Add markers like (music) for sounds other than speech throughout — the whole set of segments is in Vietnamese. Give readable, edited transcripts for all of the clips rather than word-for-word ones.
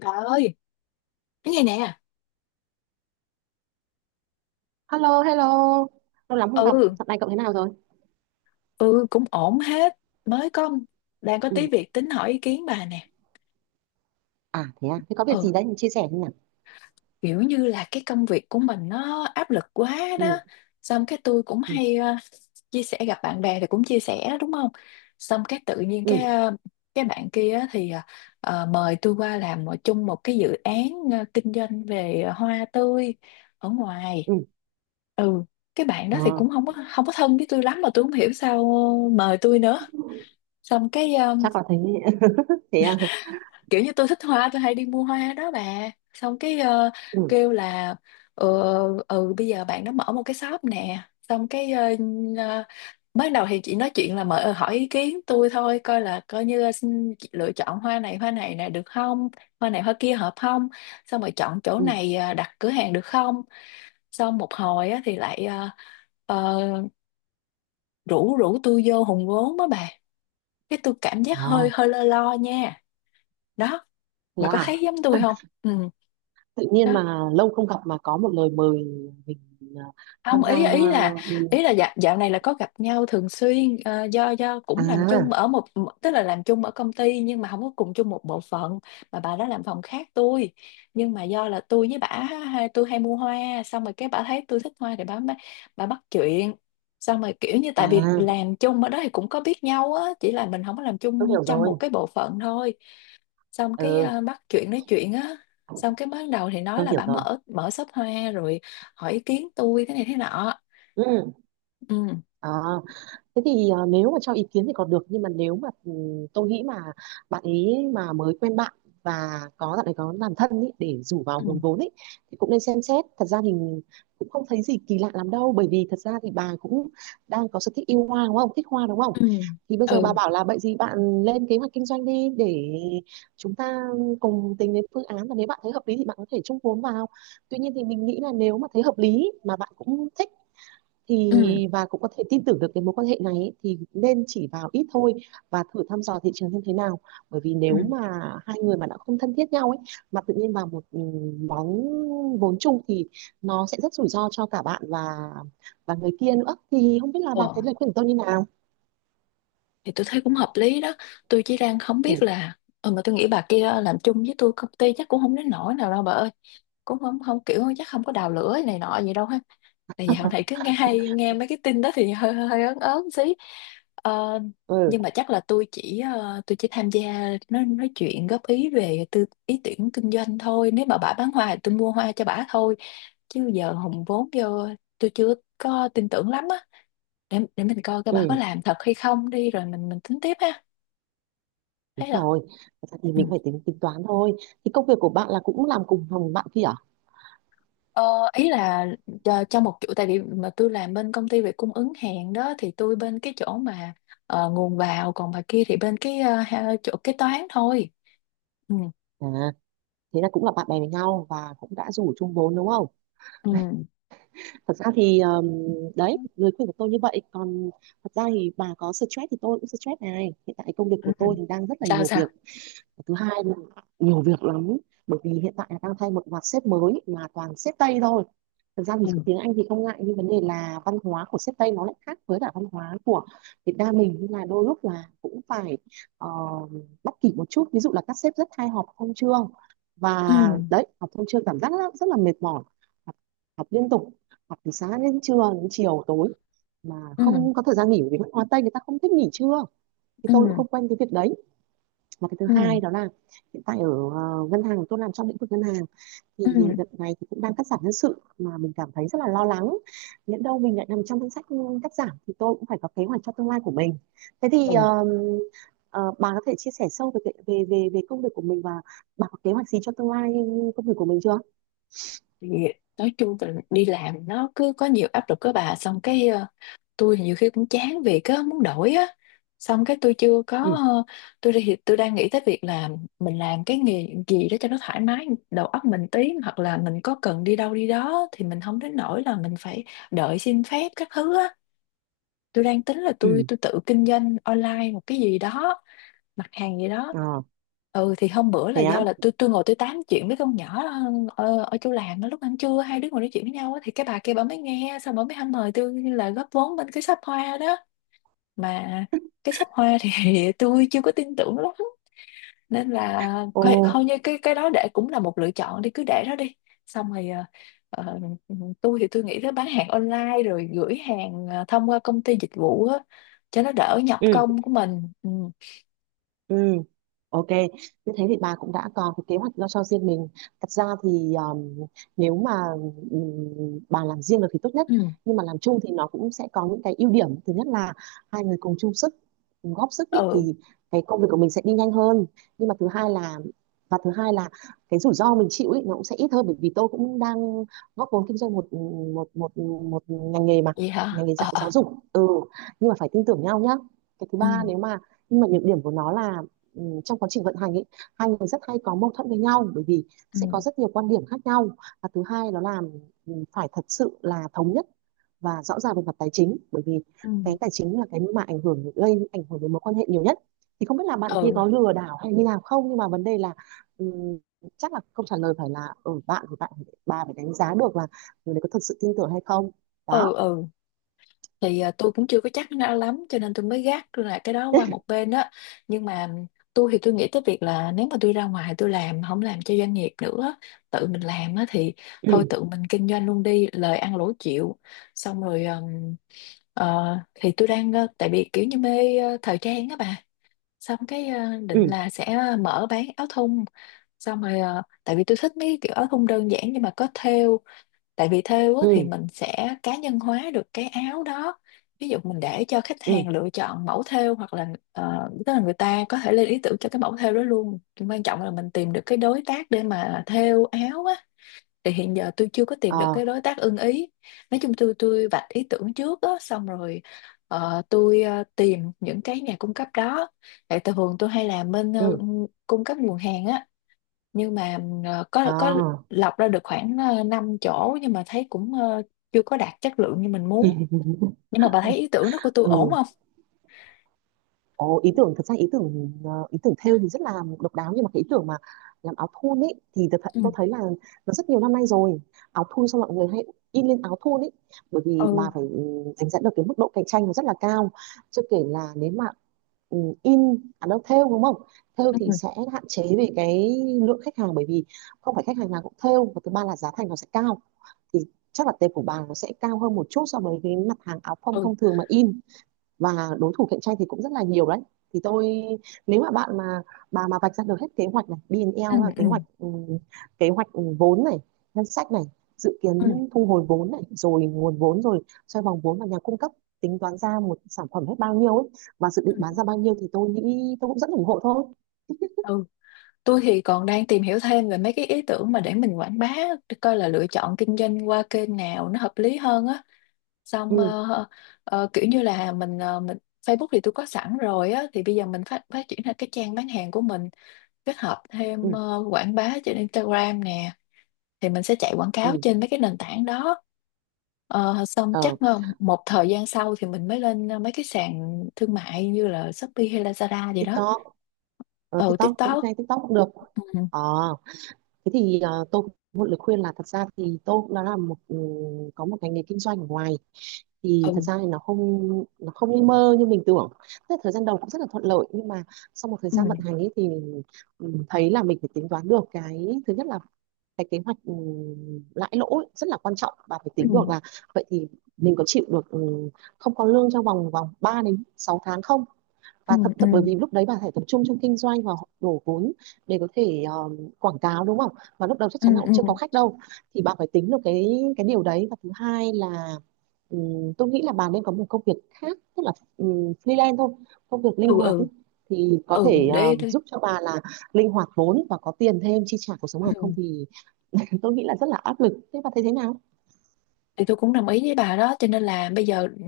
Bà ơi, cái này nè. Hello, hello. Lâu lắm không gặp. ừ Dạo này cậu thế nào rồi? ừ, cũng ổn hết. Mới có Đang có tí Ừ. việc tính hỏi ý kiến bà nè. À, thế có việc Ừ, gì đấy mình chia sẻ đi nào. kiểu như là cái công việc của mình nó áp lực quá đó, Ừ, xong cái tôi cũng ừ, hay chia sẻ, gặp bạn bè thì cũng chia sẻ đó, đúng không? Xong cái tự nhiên ừ, cái bạn kia á thì mời tôi qua làm chung một cái dự án kinh doanh về hoa tươi ở ngoài. ừ. Ừ, cái bạn đó thì Ờ, cũng không có thân với tôi lắm mà tôi không hiểu sao mời tôi nữa. Xong Chắc là thế. (laughs) Thế à. kiểu như tôi thích hoa, tôi hay đi mua hoa đó bà. Xong Ừ, kêu là, ừ, ừ bây giờ bạn nó mở một cái shop nè. Xong ờ, ban đầu thì chị nói chuyện là mở hỏi ý kiến tôi thôi, coi là coi như là xin chị lựa chọn hoa này nè được không, hoa này hoa kia hợp không, xong rồi chọn chỗ ừ. này đặt cửa hàng được không. Xong một hồi á, thì lại ờ, rủ rủ tôi vô hùn vốn đó bà. Cái tôi cảm Ờ, giác hơi hơi lo lo nha. Đó, Thế bà có à. thấy giống tôi không? Ừ. Tự Đó, nhiên mà lâu không gặp mà có một lời mời mình à, không, tham gia. ý Ừ. ý là dạo, dạo này là có gặp nhau thường xuyên, do cũng làm chung À, ở một, tức là làm chung ở công ty nhưng mà không có cùng chung một bộ phận, mà bà đó làm phòng khác tôi. Nhưng mà do là tôi với bả tôi hay mua hoa, xong rồi cái bả thấy tôi thích hoa thì bả bắt chuyện. Xong rồi kiểu như tại vì à, làm chung ở đó thì cũng có biết nhau á, chỉ là mình không có làm tôi chung hiểu trong rồi. một cái bộ phận thôi. Xong Ừ, bắt chuyện nói chuyện á, xong cái mới đầu thì nói tôi là hiểu bả rồi. mở mở shop hoa rồi hỏi ý kiến tôi thế này thế nọ. Ừ. Ừ. ờ. Thế thì nếu mà cho ý kiến thì còn được nhưng mà nếu mà tôi nghĩ mà bạn ấy mà mới quen bạn và có bạn ấy có làm thân ý, để rủ vào Ừ. hùn vốn ý, thì cũng nên xem xét. Thật ra thì cũng không thấy gì kỳ lạ lắm đâu, bởi vì thật ra thì bà cũng đang có sở thích yêu hoa đúng không, thích hoa đúng không. Ừ. Thì bây giờ bà Ừ. bảo là vậy gì bạn lên kế hoạch kinh doanh đi để chúng ta cùng tính đến phương án, và nếu bạn thấy hợp lý thì bạn có thể chung vốn vào. Tuy nhiên thì mình nghĩ là nếu mà thấy hợp lý mà bạn cũng thích Ừ. thì và cũng có thể tin tưởng được cái mối quan hệ này ấy, thì nên chỉ vào ít thôi và thử thăm dò thị trường xem thế nào. Bởi vì nếu mà hai người mà đã không thân thiết nhau ấy mà tự nhiên vào một món vốn chung thì nó sẽ rất rủi ro cho cả bạn và người kia nữa. Thì không biết là bà Ừ. thấy lời khuyên của tôi như nào. Thì tôi thấy cũng hợp lý đó, tôi chỉ đang không ừ biết là, ừ, mà tôi nghĩ bà kia làm chung với tôi công ty chắc cũng không đến nỗi nào đâu bà ơi. Cũng không không kiểu chắc không có đào lửa này nọ gì đâu ha. Tại dạo này cứ nghe hay nghe mấy cái tin đó thì (laughs) hơi hơi ớn ớn xí. Ờ, ừ nhưng mà chắc là tôi chỉ tham gia nói chuyện góp ý về ý tưởng kinh doanh thôi, nếu mà bà bán hoa thì tôi mua hoa cho bà thôi, chứ giờ hùng vốn vô tôi chưa có tin tưởng lắm á. Để mình coi coi bà có ừ làm thật hay không đi rồi mình tính tiếp ha. Đúng Thấy rồi. rồi. Thật ra thì Ừ. mình phải tính tính toán thôi. Thì công việc của bạn là cũng làm cùng phòng bạn kia à. Ờ, ý là cho một chỗ, tại vì mà tôi làm bên công ty về cung ứng hàng đó, thì tôi bên cái chỗ mà nguồn vào, còn bà kia thì bên chỗ kế toán thôi. Ừ. À, thế là cũng là bạn bè với nhau và cũng đã rủ chung vốn đúng không. Ừ. Thật ra thì đấy lời khuyên của tôi như vậy. Còn thật ra thì bà có stress thì tôi cũng stress này, hiện tại công việc Ừ. của tôi thì đang rất là Sao nhiều sao? việc. Thứ hai là nhiều việc lắm, bởi vì hiện tại là đang thay một loạt sếp mới mà toàn sếp Tây thôi. Thực ra thì Ừ. tiếng Anh thì không ngại, nhưng vấn đề là văn hóa của sếp Tây nó lại khác với cả văn hóa của Việt Nam mình, nên là đôi lúc là cũng phải ờ, bắt kịp một chút. Ví dụ là các sếp rất hay họp thông chương, và Ừ. đấy họp thông chương cảm giác rất, rất là mệt mỏi. họp, Họp liên tục, họp từ sáng đến trưa đến chiều tối mà Ừ. không có thời gian nghỉ, bởi vì văn hóa Tây người ta không thích nghỉ trưa. Thì Ừ. tôi cũng không quen cái việc đấy. Mà cái thứ Ừ. hai đó là hiện tại ở ngân hàng, tôi làm trong lĩnh vực ngân hàng, thì Ừ. đợt này thì cũng đang cắt giảm nhân sự mà mình cảm thấy rất là lo lắng. Nhỡ đâu mình lại nằm trong danh sách cắt giảm thì tôi cũng phải có kế hoạch cho tương lai của mình. Thế thì Ừ. Ờ, bà có thể chia sẻ sâu về cái- về về về công việc của mình, và bà có kế hoạch gì cho tương lai công việc của mình chưa. Thì nói chung là đi làm nó cứ có nhiều áp lực các bà. Xong tôi nhiều khi cũng chán việc á, muốn đổi á. Xong cái tôi chưa có ừ ờ, tôi đang nghĩ tới việc là mình làm cái nghề gì đó cho nó thoải mái đầu óc mình tí, hoặc là mình có cần đi đâu đi đó thì mình không đến nỗi là mình phải đợi xin phép các thứ á. Tôi đang tính là tôi ừ tôi tự kinh doanh online một cái gì đó, mặt hàng gì đó. ờ Ừ, thì hôm bữa là Thế á. do là tôi ngồi tôi tám chuyện với con nhỏ ở, ở chỗ làm đó, lúc ăn trưa hai đứa ngồi nói chuyện với nhau á, thì cái bà kia bà mới nghe, xong bà mới hăm mời tôi là góp vốn bên cái shop hoa đó. Mà cái shop hoa thì (laughs) tôi chưa có tin tưởng lắm, nên là Ồ coi như cái đó để cũng là một lựa chọn, đi cứ để đó đi. Xong rồi ờ, tôi thì tôi nghĩ tới bán hàng online rồi gửi hàng thông qua công ty dịch vụ á, cho nó đỡ nhọc ừ công của mình. Ừ. Ừ, ok. Như thế thì bà cũng đã có cái kế hoạch lo cho riêng mình. Thật ra thì nếu mà bà làm riêng được thì tốt nhất. Nhưng mà làm chung thì nó cũng sẽ có những cái ưu điểm. Thứ nhất là hai người cùng chung sức, cùng góp sức ý, Ừ. thì cái công việc của mình sẽ đi nhanh hơn. Nhưng mà thứ hai là và thứ hai là cái rủi ro mình chịu ý, nó cũng sẽ ít hơn, bởi vì tôi cũng đang góp vốn kinh doanh một một ngành nghề mà Vậy ngành hả? nghề giáo Ờ giáo ờ. dục. Ừ, nhưng mà phải tin tưởng nhau nhá. Cái thứ ba Ừ. nếu mà Nhưng mà nhược điểm của nó là trong quá trình vận hành ấy, hai người rất hay có mâu thuẫn với nhau, bởi vì Ừ. sẽ có rất nhiều quan điểm khác nhau. Và thứ hai đó là phải thật sự là thống nhất và rõ ràng về mặt tài chính, bởi vì Ừ. cái tài chính là cái mà ảnh hưởng gây ảnh hưởng đến mối quan hệ nhiều nhất. Thì không biết là bạn kia Ừ. có lừa đảo hay như nào không, nhưng mà vấn đề là ừm, chắc là câu trả lời phải là ở bạn thì bà phải đánh giá được là người đấy có thật sự tin tưởng hay không. Đó. Ừ. Ừ. Thì à, tôi cũng chưa có chắc nó lắm cho nên tôi mới gác là cái đó qua một bên đó. Nhưng mà tôi thì tôi nghĩ tới việc là nếu mà tôi ra ngoài tôi làm không làm cho doanh nghiệp nữa, tự mình làm á, thì thôi Ừ tự mình kinh doanh luôn đi, lời ăn lỗ chịu. Xong rồi ờ, thì tại vì kiểu như mê thời trang á bà. Xong ừ định là sẽ mở bán áo thun, xong rồi tại vì tôi thích mấy cái kiểu áo thun đơn giản nhưng mà có thêu. Tại vì thêu á, thì ừ mình sẽ cá nhân hóa được cái áo đó, ví dụ mình để cho khách ừ. hàng lựa chọn mẫu thêu, hoặc là tức là người ta có thể lên ý tưởng cho cái mẫu thêu đó luôn. Nhưng quan trọng là mình tìm được cái đối tác để mà thêu áo á, thì hiện giờ tôi chưa có Ờ, tìm được cái đối tác ưng ý. Nói chung tôi vạch ý tưởng trước á, xong rồi tìm những cái nhà cung cấp đó. Tại thường tôi hay làm bên ừ. cung cấp nguồn hàng á, nhưng mà ờ, Ờ, có có lọc ra được khoảng 5 chỗ, nhưng mà thấy cũng chưa có đạt chất lượng như mình muốn. Nhưng mà bà thấy ý tưởng đó của tôi ổn ừ. không? Ồ, ý tưởng thật ra ý tưởng ý tưởng thêu thì rất là độc đáo, nhưng mà cái ý tưởng mà làm áo thun ấy thì thật Ừ. tôi thấy là nó rất nhiều năm nay rồi. Áo thun xong mọi người hay in lên áo thun ấy. Bởi vì Ừ. bà phải đánh giá được cái mức độ cạnh tranh nó rất là cao. Chưa kể là nếu mà ừ, in à đâu thêu đúng không, thêu thì Ừ. sẽ hạn chế về cái lượng khách hàng bởi vì không phải khách hàng nào cũng thêu. Và thứ ba là giá thành nó sẽ cao, thì chắc là tệp của bà nó sẽ cao hơn một chút so với cái mặt hàng áo phông Ừ. thông thường mà in, và đối thủ cạnh tranh thì cũng rất là nhiều đấy. Thì tôi nếu mà bạn mà bà mà vạch ra được hết kế hoạch này Ừ. BNL là Ừ. Kế hoạch vốn này, ngân sách này, dự Ừ. kiến thu hồi vốn này, rồi nguồn vốn, rồi xoay vòng vốn và nhà cung cấp, tính toán ra một sản phẩm hết bao nhiêu ấy và dự Ừ. định bán ra bao nhiêu, thì tôi nghĩ tôi cũng rất ủng hộ thôi. Ừ. Tôi thì còn đang tìm hiểu thêm về mấy cái ý tưởng mà để mình quảng bá, để coi là lựa chọn kinh doanh qua kênh nào nó hợp lý hơn á. Xong ừ kiểu như là mình ờ, mình Facebook thì tôi có sẵn rồi á, thì bây giờ mình phát phát triển ra cái trang bán hàng của mình, kết hợp thêm ừ quảng bá trên Instagram nè, thì mình sẽ chạy quảng cáo ừ trên mấy cái nền tảng đó. Ờ, xong ờ chắc một thời gian sau thì mình mới lên mấy cái sàn thương mại như là Shopee hay Lazada gì đó. TikTok. Ừ, TikTok cũng TikTok. hay, TikTok cũng được. Ừ. ờ Thế thì tôi cũng một lời khuyên là thật ra thì tôi cũng đã là một có một ngành nghề kinh doanh ở ngoài thì thật Ừ. ra thì nó không như mơ như mình tưởng. Thế thời gian đầu cũng rất là thuận lợi, nhưng mà sau một thời Ừ. gian vận hành ấy thì mình thấy là mình phải tính toán được cái thứ nhất là cái kế hoạch lãi lỗ ấy, rất là quan trọng. Và phải Ừ. tính được là vậy thì mình có chịu được không có lương trong vòng vòng 3 đến 6 tháng không. Ừ. Và thậm Ừ. thậm bởi vì lúc đấy bà phải tập trung trong kinh doanh và đổ vốn để có thể quảng cáo đúng không, và lúc đầu chắc chắn là cũng chưa có Ừ. khách đâu. Thì bà phải tính được cái điều đấy. Và thứ hai là tôi nghĩ là bà nên có một công việc khác, tức là freelance thôi, công việc linh Ừ. Ừ. hoạt ấy. Thì có Ừ, ừ, thể để để giúp cho bà là linh hoạt vốn và có tiền thêm chi trả cuộc sống này không Ừ. thì (laughs) tôi nghĩ là rất là áp lực. Thế bà thấy thế nào? Thì tôi cũng đồng ý với bà đó, cho nên là bây giờ ừ,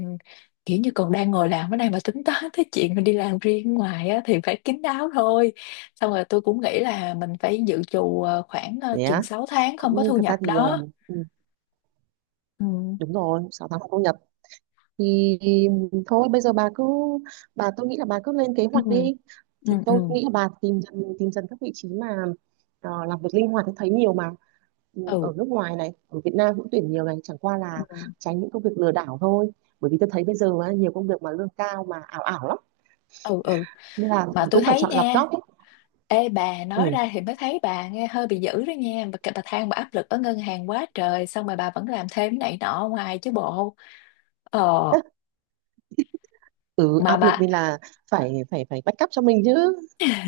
kiểu như còn đang ngồi làm ở đây mà tính toán tới chuyện mà đi làm riêng ngoài á, thì phải kín đáo thôi. Xong rồi tôi cũng nghĩ là mình phải dự trù khoảng chừng Nhé, 6 tháng không có cũng thu thật nhập ra thì đó. Ừ. đúng rồi, 6 tháng không thu nhập thì thôi bây giờ bà tôi nghĩ là bà cứ lên kế Ừ. hoạch đi. Thì Ừ. Ừ. tôi nghĩ là bà tìm dần các vị trí mà làm việc linh hoạt thì thấy nhiều mà. Ừ, ở Ừ. nước ngoài này, ở Việt Nam cũng tuyển nhiều này, chẳng qua Ừ. là tránh những công việc lừa đảo thôi. Bởi vì tôi thấy bây giờ á, nhiều công việc mà lương cao mà ảo ảo lắm, Ừ. Ừ. nên là Mà tôi cũng phải thấy chọn lọc nha, job ấy. ê bà nói Ừ. ra thì mới thấy bà nghe hơi bị dữ đó nha bà than bà áp lực ở ngân hàng quá trời xong rồi bà vẫn làm thêm cái này nọ ở ngoài chứ bộ. Ờ, (laughs) Ừ, mà áp lực bà nên là phải phải phải backup cho mình chứ.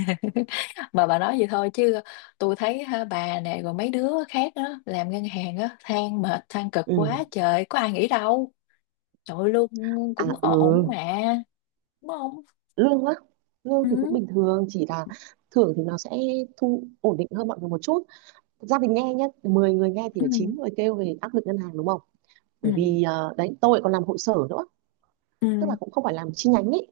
(laughs) mà bà nói vậy thôi chứ tôi thấy ha, bà nè rồi mấy đứa khác á làm ngân hàng á than mệt than cực quá ừ trời, có ai nghĩ đâu. Trời ơi, lương cũng ổn ổn ừ, mà, đúng không? lương á, lương thì cũng Ừ. bình thường, chỉ là thưởng thì nó sẽ thu ổn định hơn mọi người một chút. Gia đình nghe nhé, 10 người nghe thì Ừ. phải 9 người kêu về áp lực ngân hàng đúng không. Ừ. Bởi vì đấy tôi lại còn làm hội sở nữa, Ừ. tức là cũng không phải làm chi nhánh ấy.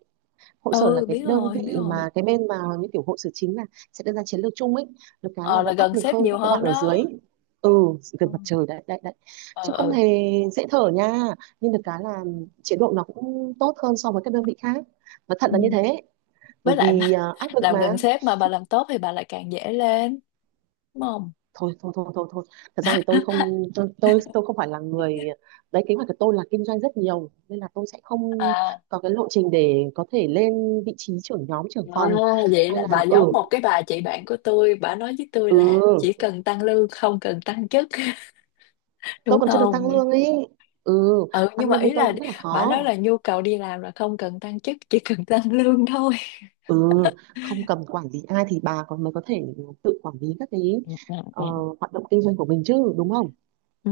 Hội sở là Ừ, cái biết đơn rồi biết vị rồi. mà cái bên mà như kiểu hội sở chính là sẽ đưa ra chiến lược chung ấy. Được cái là Ờ là đỡ áp gần lực sếp hơn nhiều các cái bạn hơn ở dưới. đó. Ừ, Ừ. gần mặt trời đấy đấy đấy. Ừ. Chứ không Ừ. hề dễ thở nha. Nhưng được cái là chế độ nó cũng tốt hơn so với các đơn vị khác, nó Ừ. thật là như thế. Bởi Với lại vì mà à, áp (laughs) lực làm mà. gần sếp mà bà làm tốt thì bà lại càng dễ lên, đúng không? Thôi thôi thôi thôi thôi, thật ra thì (laughs) tôi không phải là người đấy. Kế hoạch của tôi là kinh doanh rất nhiều nên là tôi sẽ không À. có cái lộ trình để có thể lên vị trí trưởng nhóm trưởng À, phòng vậy hay là bà là giống một cái bà chị bạn của tôi, bà nói với tôi là chỉ ừ cần tăng lương không cần tăng chức (laughs) tôi đúng còn chưa được không? tăng lương ấy. Ừ, Ừ, nhưng tăng mà lương ý bên tôi là cũng rất là bà nói khó. là nhu cầu đi làm là không cần tăng chức, chỉ cần tăng (laughs) lương thôi. Ừ, không cầm quản lý ai thì bà còn mới có thể tự quản lý các cái Ừ, ừ, ờ, ừ. hoạt động kinh doanh của mình chứ đúng không. Ừ.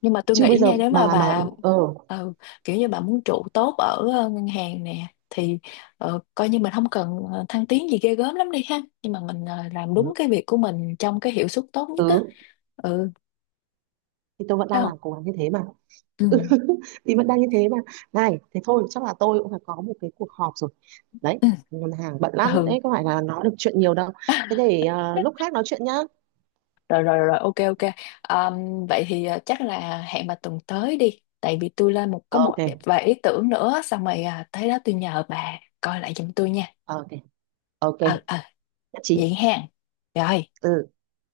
Nhưng mà tôi Chứ nghĩ bây giờ nha, nếu mà bà mà bà ờ ừ, kiểu như bà muốn trụ tốt ở ngân hàng nè, thì coi như mình không cần thăng tiến gì ghê gớm lắm đi ha, nhưng mà làm đúng Ừ, cái việc của mình trong cái hiệu suất tốt nhất á. Ừ. thì tôi vẫn Thấy đang không? làm cố gắng như thế mà, Ừ. thì vẫn đang như thế mà. Này thế thôi chắc là tôi cũng phải có một cái cuộc họp rồi đấy. Ừ. Ngân hàng bận lắm Ừ. đấy, có phải là nói được chuyện nhiều đâu. Thế (laughs) để lúc khác nói chuyện nhá. Rồi rồi rồi, ok ok. Ờm, vậy thì à, chắc là hẹn bà tuần tới đi, tại vì tôi lên một có một Ok, vài ý tưởng nữa, xong rồi à, tới đó tôi nhờ bà coi lại giùm tôi nha. ok, ok, Ờ ờ. nhất trí. Vậy ha. Rồi. Ừ.